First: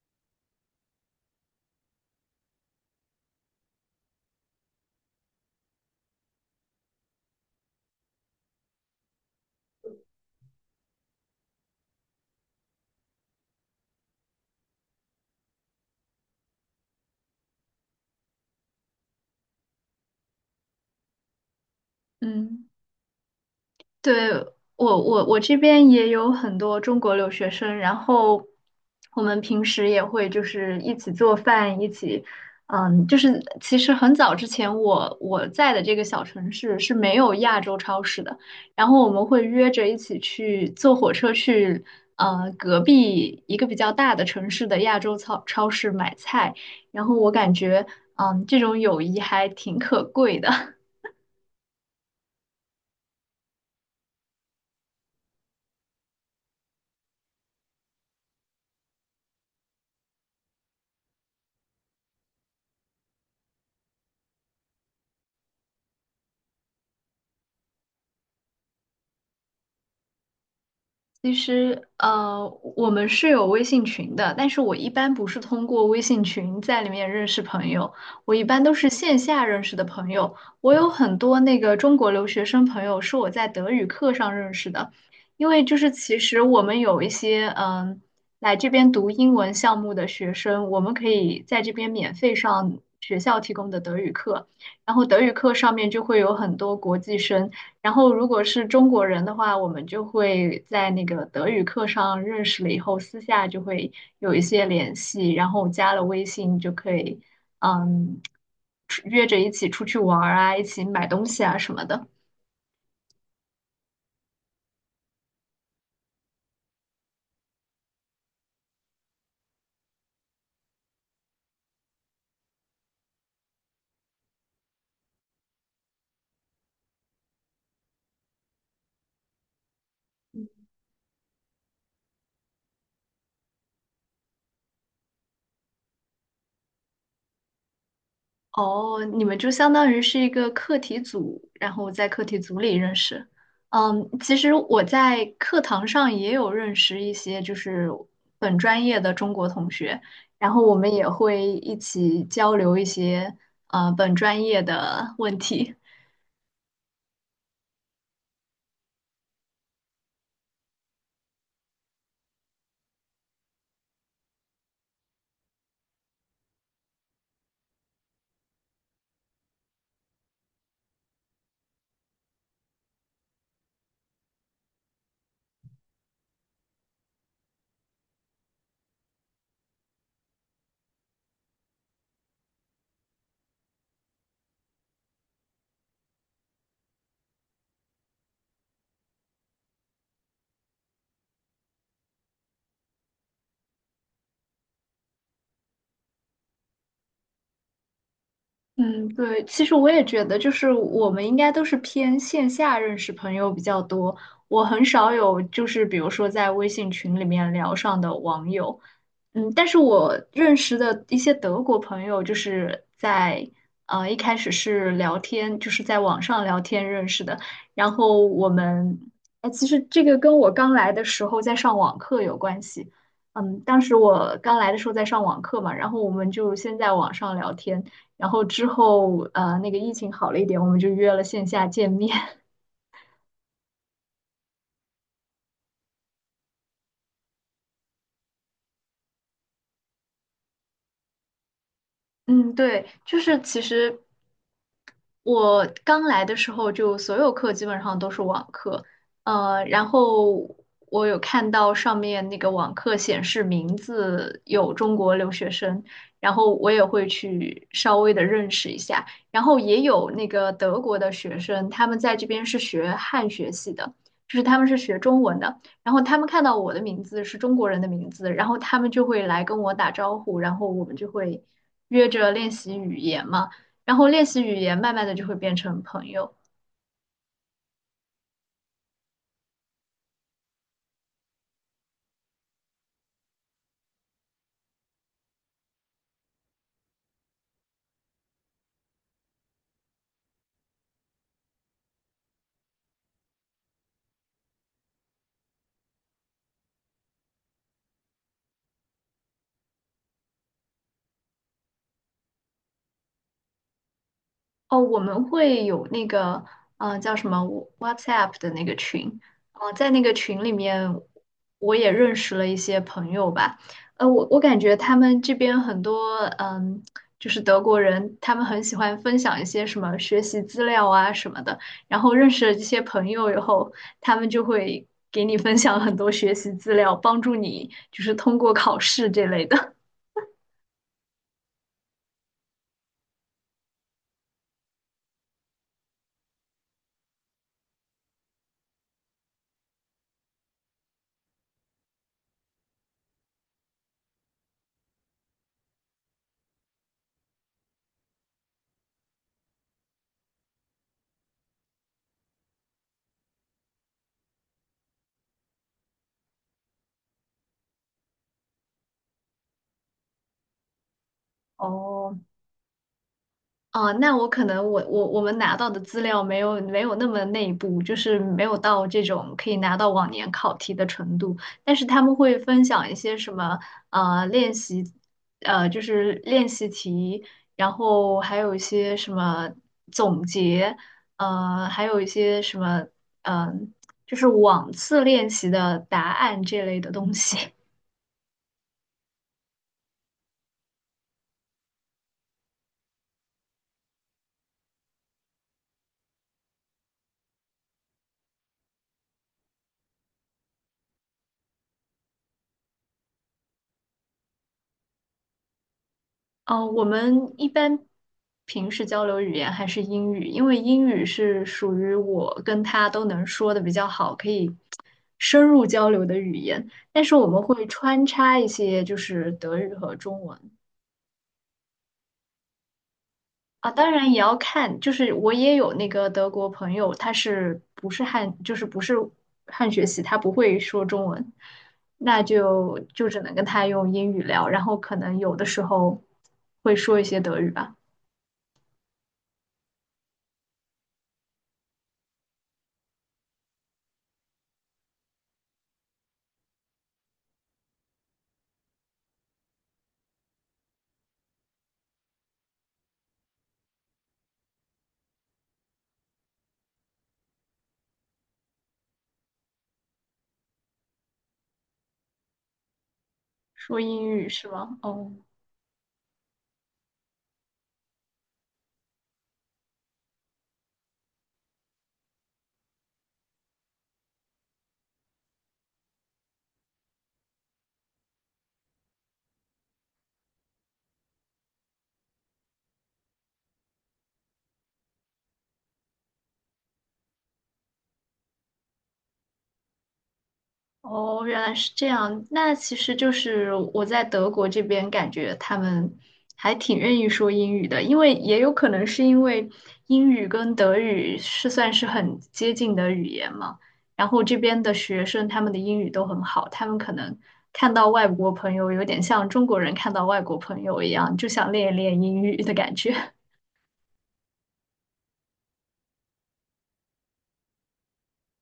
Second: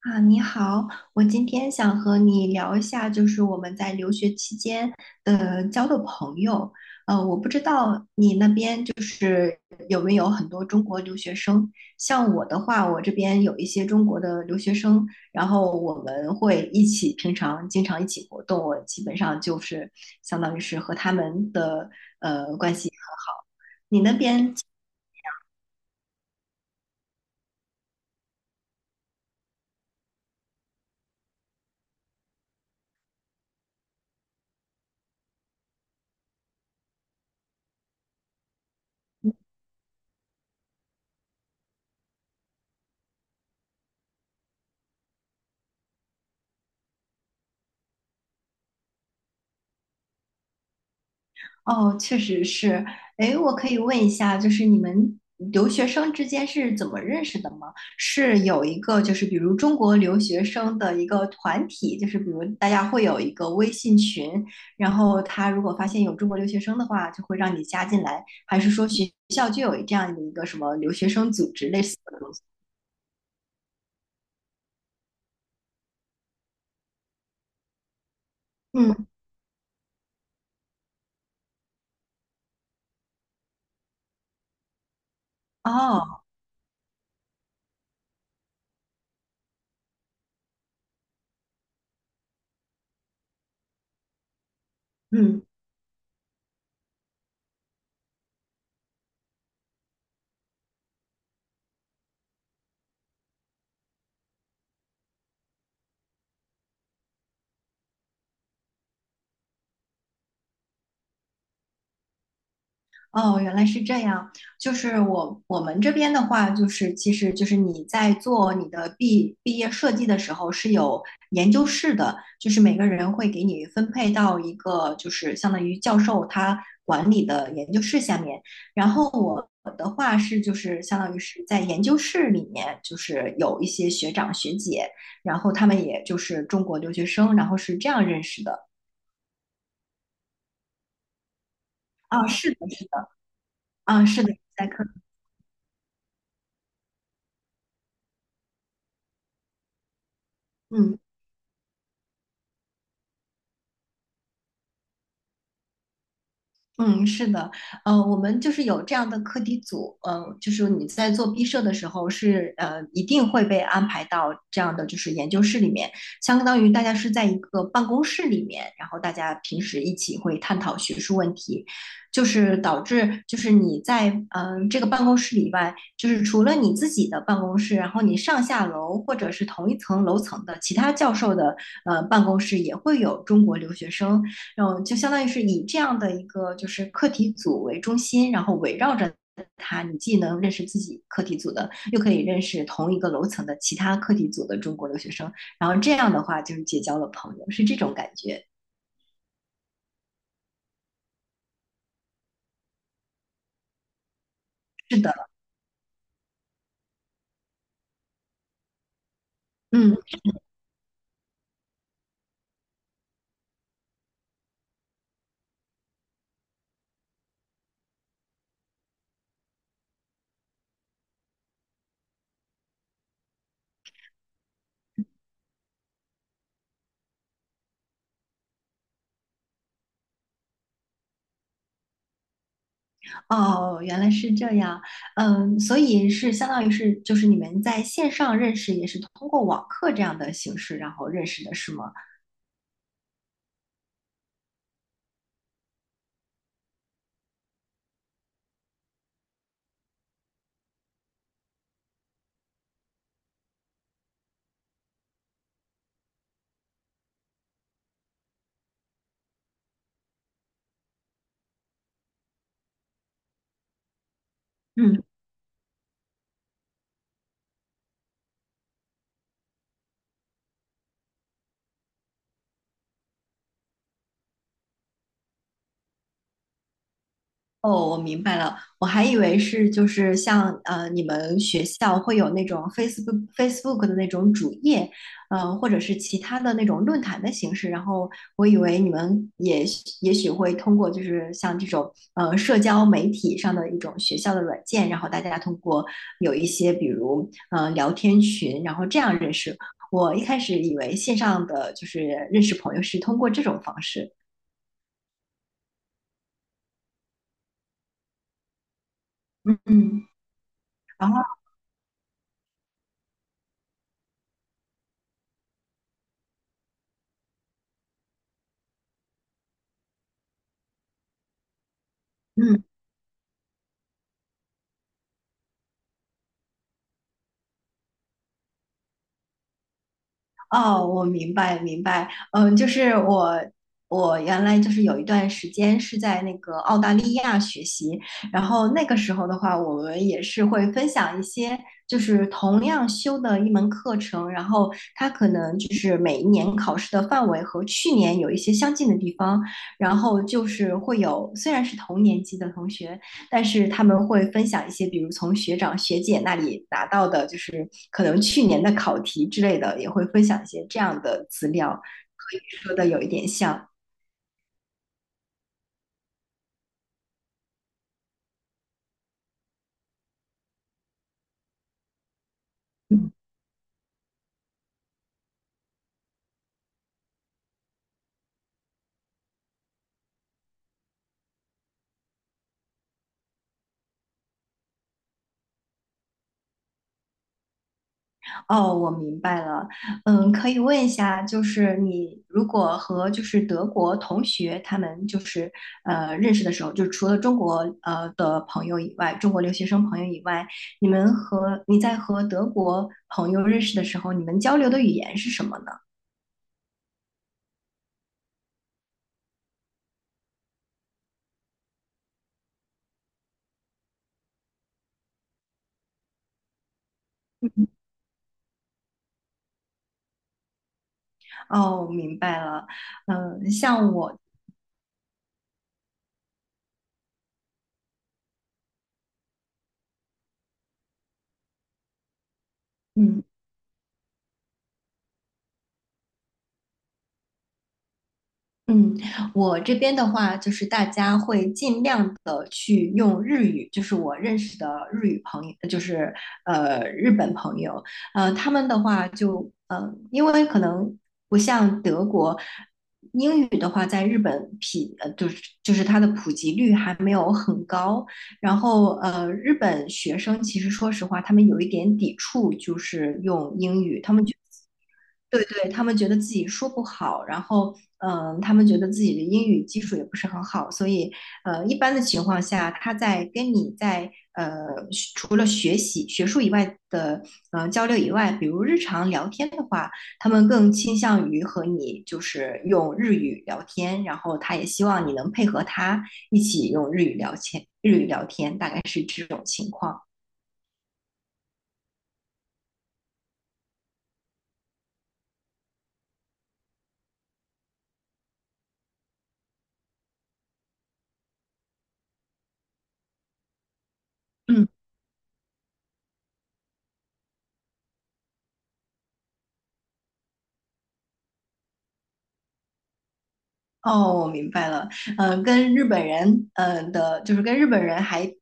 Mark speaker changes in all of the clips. Speaker 1: 啊，你好，我今天想和你聊一下，就是我们在留学期间交的朋友。我不知道你那边就是有没有很多中国留学生。像我的话，我这边有一些中国的留学生，然后我们会一起平常经常一起活动，我基本上就是相当于是和他们的
Speaker 2: 嗯，
Speaker 1: 关系很好。你
Speaker 2: 对，
Speaker 1: 那边？
Speaker 2: 我这边也有很多中国留学生，然后我们平时也会就是一起做饭，一起，嗯，就是其实很早之前我在的这个小城市是没有亚洲超市的，然后我们会约着一起去坐火车去，隔壁一个比较大的城市的亚洲超市买菜，然后我感觉，嗯，这种友谊还挺可贵的。
Speaker 1: 哦，确实是。哎，我可以问一下，就是你们留学生之间是怎么认识的吗？是有一个，就是比如中国留学生的一个团体，就是比如大家会有一个微信群，然后他如果发现有中国留学生的话，就会让你加进来，还是说学校就有这样的一个什么留学生
Speaker 2: 其
Speaker 1: 组织类
Speaker 2: 实，
Speaker 1: 似的东西？
Speaker 2: 我们是有微信群的，但是我一般不是通过微信群在里面认识朋友，我一般都是
Speaker 1: 嗯。
Speaker 2: 线下认识的朋友。我有很多那个中国留学生朋友是我在德语课上认识的，因为就是其
Speaker 1: 哦。
Speaker 2: 实我们有一些嗯来这边读英文项目的学生，我们可以在这边免费上学校提供的德语课，然后德语
Speaker 1: 嗯。
Speaker 2: 课上面就会有很多国际生。然后如果是中国人的话，我们就会在那个德语课上认识了以后，私下就会有一些联系，然后加了微信就可以，嗯，出约着一起出去玩儿啊，一起买东西啊什么的。
Speaker 1: 哦，原来是这样。就是我们这边的话，就是其实就是你在做你的毕业设计的时候是有研究室的，就是每个人会给你分配到一个就是相当于教授他管理的研究室下面。然后我的话是就是相当于是在研究室里面，就是有一些学长学姐，然后他们也就是中国留学生，然后是这样认识的。
Speaker 2: 哦，你们就相当于是一个课题组，然后在课
Speaker 1: 啊，
Speaker 2: 题
Speaker 1: 是
Speaker 2: 组
Speaker 1: 的，
Speaker 2: 里
Speaker 1: 是
Speaker 2: 认
Speaker 1: 的。
Speaker 2: 识。
Speaker 1: 啊，
Speaker 2: 嗯，
Speaker 1: 是的，
Speaker 2: 其实
Speaker 1: 在
Speaker 2: 我
Speaker 1: 课。
Speaker 2: 在课堂上也有认识一些就是本专业的中国同学，然后我们
Speaker 1: 嗯。
Speaker 2: 也会一起交流一些本专业的问题。
Speaker 1: 嗯，是的，我们就是有这样的课题组，就是你在做毕设的时候是一定会被安排到这样的就是研究室里面，相当于大家是在一个办公室里面，然后大家平时一起会探讨学术问题，就是导致就是你在这个办公室以外，就是除了你自己的办公室，然后你上下楼或者是同一层楼层的其他教授的办公室也会有中国留学生。然后就相当于是以这样的一个就是课题组为中心，然后围绕着它，你既能认识自己课题组的，又可以认识同一个楼层的其他课题组的中国留学生，然后这样的话就是结交了朋友，是这种感觉。
Speaker 2: 嗯，对，其实我也觉得，就是我们应该都是偏线下认识朋友比较多，我很
Speaker 1: 是
Speaker 2: 少
Speaker 1: 的。
Speaker 2: 有就是比如说在微信群里面聊上的网友。嗯，但是
Speaker 1: 嗯。
Speaker 2: 我认识的一些德国朋友，就是在一开始是聊天，就是在网上聊天认识的。然后我们，哎，其实这个跟我刚来的时候在上网课有关系。嗯，当时我刚来的时候在上网课嘛，然后我们就先在网上聊天，然后之后那个疫情好了一点，我们就约了线下见面。
Speaker 1: 哦，原来是这样，嗯，所以是相当于是就是你们在线上认识，也是通过网课这样的形式，然后认识的是吗？
Speaker 2: 嗯，对，就是其实。我刚来的时候，就所有课基本上都是网课，然后我有看到上面那个网课显示名字有中国留学生，然后我也会去稍微的认识一下，然后也有那个德国的学生，他们在这边是学汉学系的，就是他们是学
Speaker 1: 嗯。
Speaker 2: 中文的，然后他们看到我的名字是中国人的名字，然后他们就会来跟我打招呼，然后我们就会约着练习语言嘛。然后练习语言，慢慢的就会变成朋友。
Speaker 1: 哦，我明白了，我还以为是就是像你们学校会有那种 Facebook 的那种主页，呃，或者是其他的那种论坛的形式，然后我以为你们也许会通过就是像这种社交媒体上的一种学校的软件，然后大家通过有一些比如聊天群，然后这样认识。我一开始以为线上的就是认识朋友是通过这种方式。
Speaker 2: 哦，我们会有那个，嗯，叫什么 WhatsApp 的那个群，
Speaker 1: 嗯。
Speaker 2: 哦，在那
Speaker 1: 嗯，
Speaker 2: 个群里面，
Speaker 1: 然后
Speaker 2: 我也认识了一些朋友吧。我感觉他们这边很多，嗯，就是德国人，他们很喜欢分享一些什么学习资料啊什么的。然后认识了这
Speaker 1: 嗯。
Speaker 2: 些朋友以后，他们就会给你分享很多学习资料，帮助你就是通过考试这类的。
Speaker 1: 哦，我明白，嗯，就是我原来就是有一段时间是在那个澳大利亚学习，然后那个时候的话，我们也是会分享一些就是同样修的一门课程，然后它可能就是每一年考试的范围和去年有一些相近的地方，然后就是会有虽然是同年级的同学，但是他们会分享一些，比如从学长学姐那里拿到的，就是可能去年的考题之类的，也会分享一些这样的资料，
Speaker 2: 哦，
Speaker 1: 可以说的有一点像。嗯。
Speaker 2: 哦，那我可能我们拿到的资料没有那么内部，就是没有到这种可以拿到往年考题的程度。但是他们会分享一些什么练习，就是练习题，然后还有一些什么总结，还有一些什么嗯、呃就是往次练习的答案这类的东西。
Speaker 1: 哦，我明白了。嗯，可以问一下，就是你如果和就是德国同学他们就是认识的时候，就除了中国的朋友以外，中国留学生朋友以外，你们和你在和德国朋友认识的时候，你们交流的语言是什么呢？
Speaker 2: 哦，我们一般平时交流语言还是英语，因为英语是属于我跟他都能说的比较好，可以深入交流的语言。但是我们会穿插一些就是德语和中文
Speaker 1: 哦，明白了。嗯，
Speaker 2: 啊，当
Speaker 1: 像
Speaker 2: 然也
Speaker 1: 我。
Speaker 2: 要看，就是我也有那个德国朋友，他是不是汉，就是不是汉学习，他不会说中文，那就只
Speaker 1: 嗯。
Speaker 2: 能跟他用英语聊，然后可能有的时候会说一些德语吧。
Speaker 1: 嗯，我这边的话，就是大家会尽量的去用日语，就是我认识的日语朋友，就是日本朋友，他们的话就，因为可能不像德国。英语的话，在日本匹呃，就是它的普及率还没有很高，然后日本学生其实说实话，他们有一点抵触，就是用
Speaker 2: 说
Speaker 1: 英语，
Speaker 2: 英
Speaker 1: 他们
Speaker 2: 语
Speaker 1: 觉
Speaker 2: 是吗？哦
Speaker 1: 对对，他们觉得自己说不好，然后他们觉得自己的英语基础也不是很好，所以一般的情况下，他在跟你在学除了学习学术以外的交流以外，比如日常聊天的话，他们更倾向于和你就是用日语聊天，然后他也希望你能配合他一起用日语聊天，日语聊天大概是这种情况。
Speaker 2: 哦，原来是这样。那其实就是我在德国这边感觉他们还挺愿意说英语的，因为也有可能是因为英语跟德语是算是很接近的语言嘛。然后这边
Speaker 1: 嗯。
Speaker 2: 的学生他们的英语都很好，他们可能看到外国朋友有点像中国人看到外国朋友一样，就想练一练英语的感觉。
Speaker 1: 哦，我明白了。跟日本人，的，就是跟日本人还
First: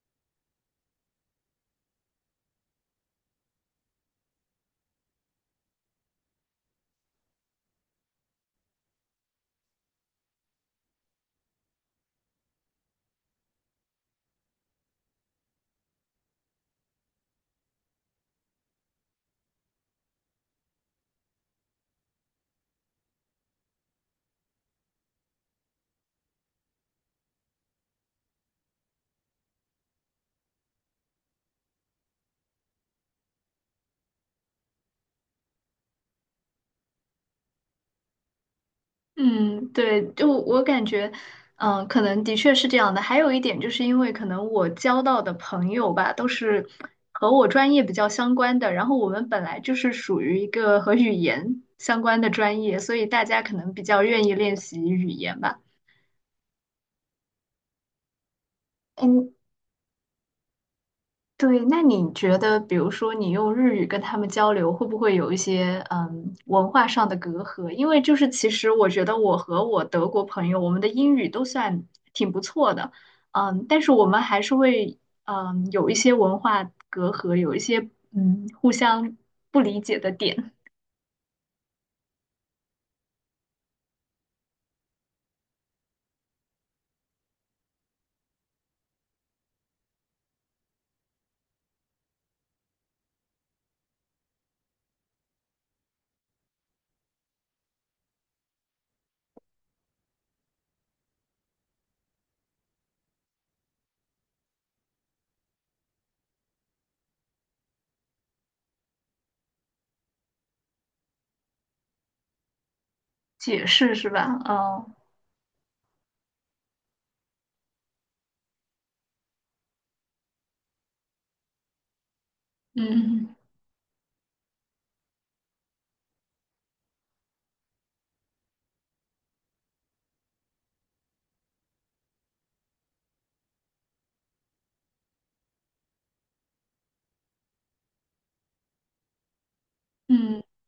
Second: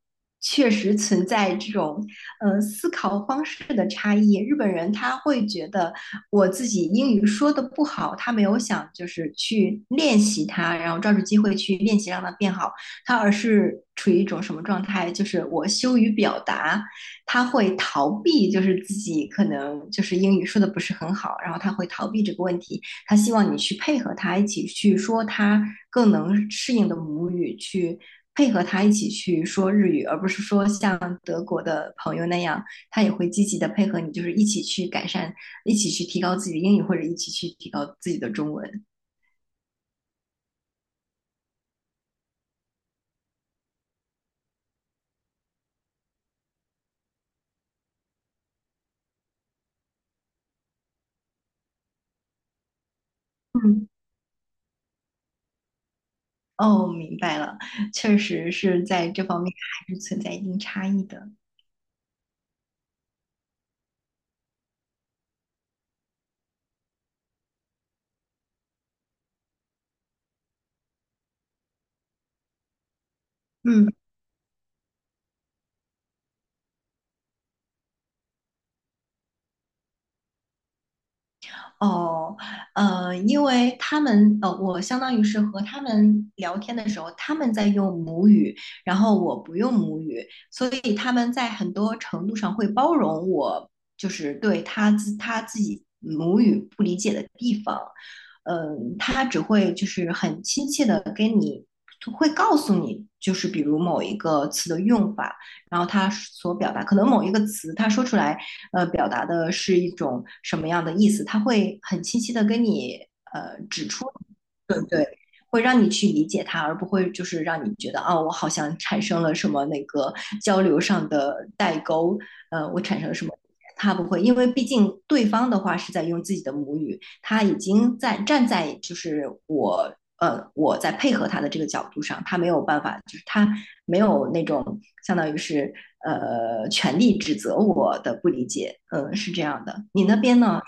Speaker 1: 确实存在这种，思考方式的差异。日本人他会觉得我自己英语说的不好，他没有想就是去练习它，然后抓住机会去练习让它变好，他而是处于一种什么状态？就是我羞于表达，他会逃避，就是自己可能就是英语说的不是很好，然后他会逃避这个问题。他希望你去配合他一起去说他更能适应的母语，去配合他一起去说日语，而不是说像德国的朋友那样，他也会积极的配合你，就是一起去改善，一起去提高自己的英语，或者一起去提高自己的中文。
Speaker 2: 嗯，对，就我感觉，可能的确是这样的。还有一点，就是因为可能我交到的朋友吧，都是和我专业比较相关的，然后我们本来就是属于一个和语言相关的专业，所以大家可能比
Speaker 1: 嗯。
Speaker 2: 较愿意练习语言吧。
Speaker 1: 哦，明白了，确实是在这
Speaker 2: 嗯。
Speaker 1: 方面还是存在一定差异的。
Speaker 2: 对，那你觉得，比如说你用日语跟他们交流，会不会有一些嗯文化上的隔阂？因为就是其实我觉得我和我德国朋友，我们的英语都算挺不错的，嗯，但是
Speaker 1: 嗯。
Speaker 2: 我们还是会嗯有一些文化隔阂，有一些嗯互相不理解的点，
Speaker 1: 哦，因为他们，我相当于是和他们聊天的时候，他们在用母语，然后我不用母语，所以他们在很多程度上会包容我，就是对他自己母语不理解的地方，他只会就是很亲切的跟你，会告诉你，就是比如某一个词的用法，然后他所表达，可能某一个词他说出来。表达的是一种什么样的意思，他会很清晰的跟你
Speaker 2: 解
Speaker 1: 指
Speaker 2: 释
Speaker 1: 出
Speaker 2: 是吧？哦，
Speaker 1: 对，会让你去理解他，而不会就是让你觉得哦我好像产生了什么那个交流上的代沟，我产生了什
Speaker 2: 嗯
Speaker 1: 么。他不会，因为毕竟对方的话是在用自己的母语，他已经在站在就是我在配合他的这个角度上，他没有办法，就是他没有那种相当于是权利指责我的不理解，嗯，是这样的。你那边
Speaker 2: 嗯。
Speaker 1: 呢？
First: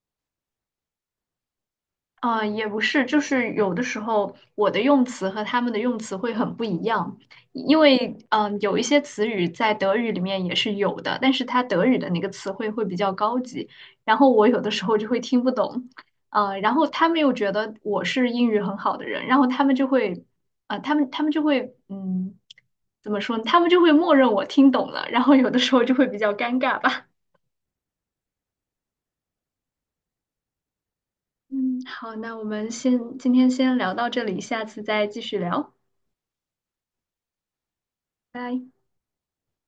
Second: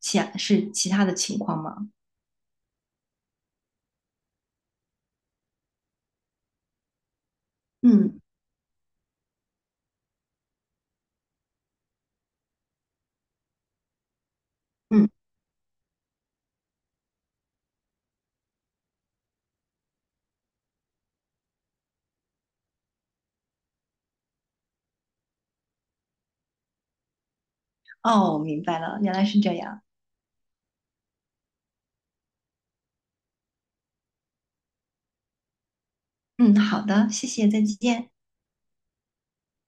Speaker 1: 其他的情况吗？
Speaker 2: 也不是，就是有的时候我的用词和他们的用词会很不一样，因为
Speaker 1: 嗯。
Speaker 2: 有一些词语在德语里面也是有的，但是它德语的那个词汇会比较高级，然后我有的时候就
Speaker 1: 嗯。
Speaker 2: 会听不懂，然后他们又觉得我是英语很好的人，然后他们就会，啊，他们就会，嗯，怎么说呢？他们就会默认我听懂了，然后有的时候就会比较尴尬吧。
Speaker 1: 哦，明白了，原来是这样。
Speaker 2: 嗯，好，那我们先今天先聊到这里，下次再继续聊，
Speaker 1: 嗯，好的，谢谢，再见。
Speaker 2: 拜。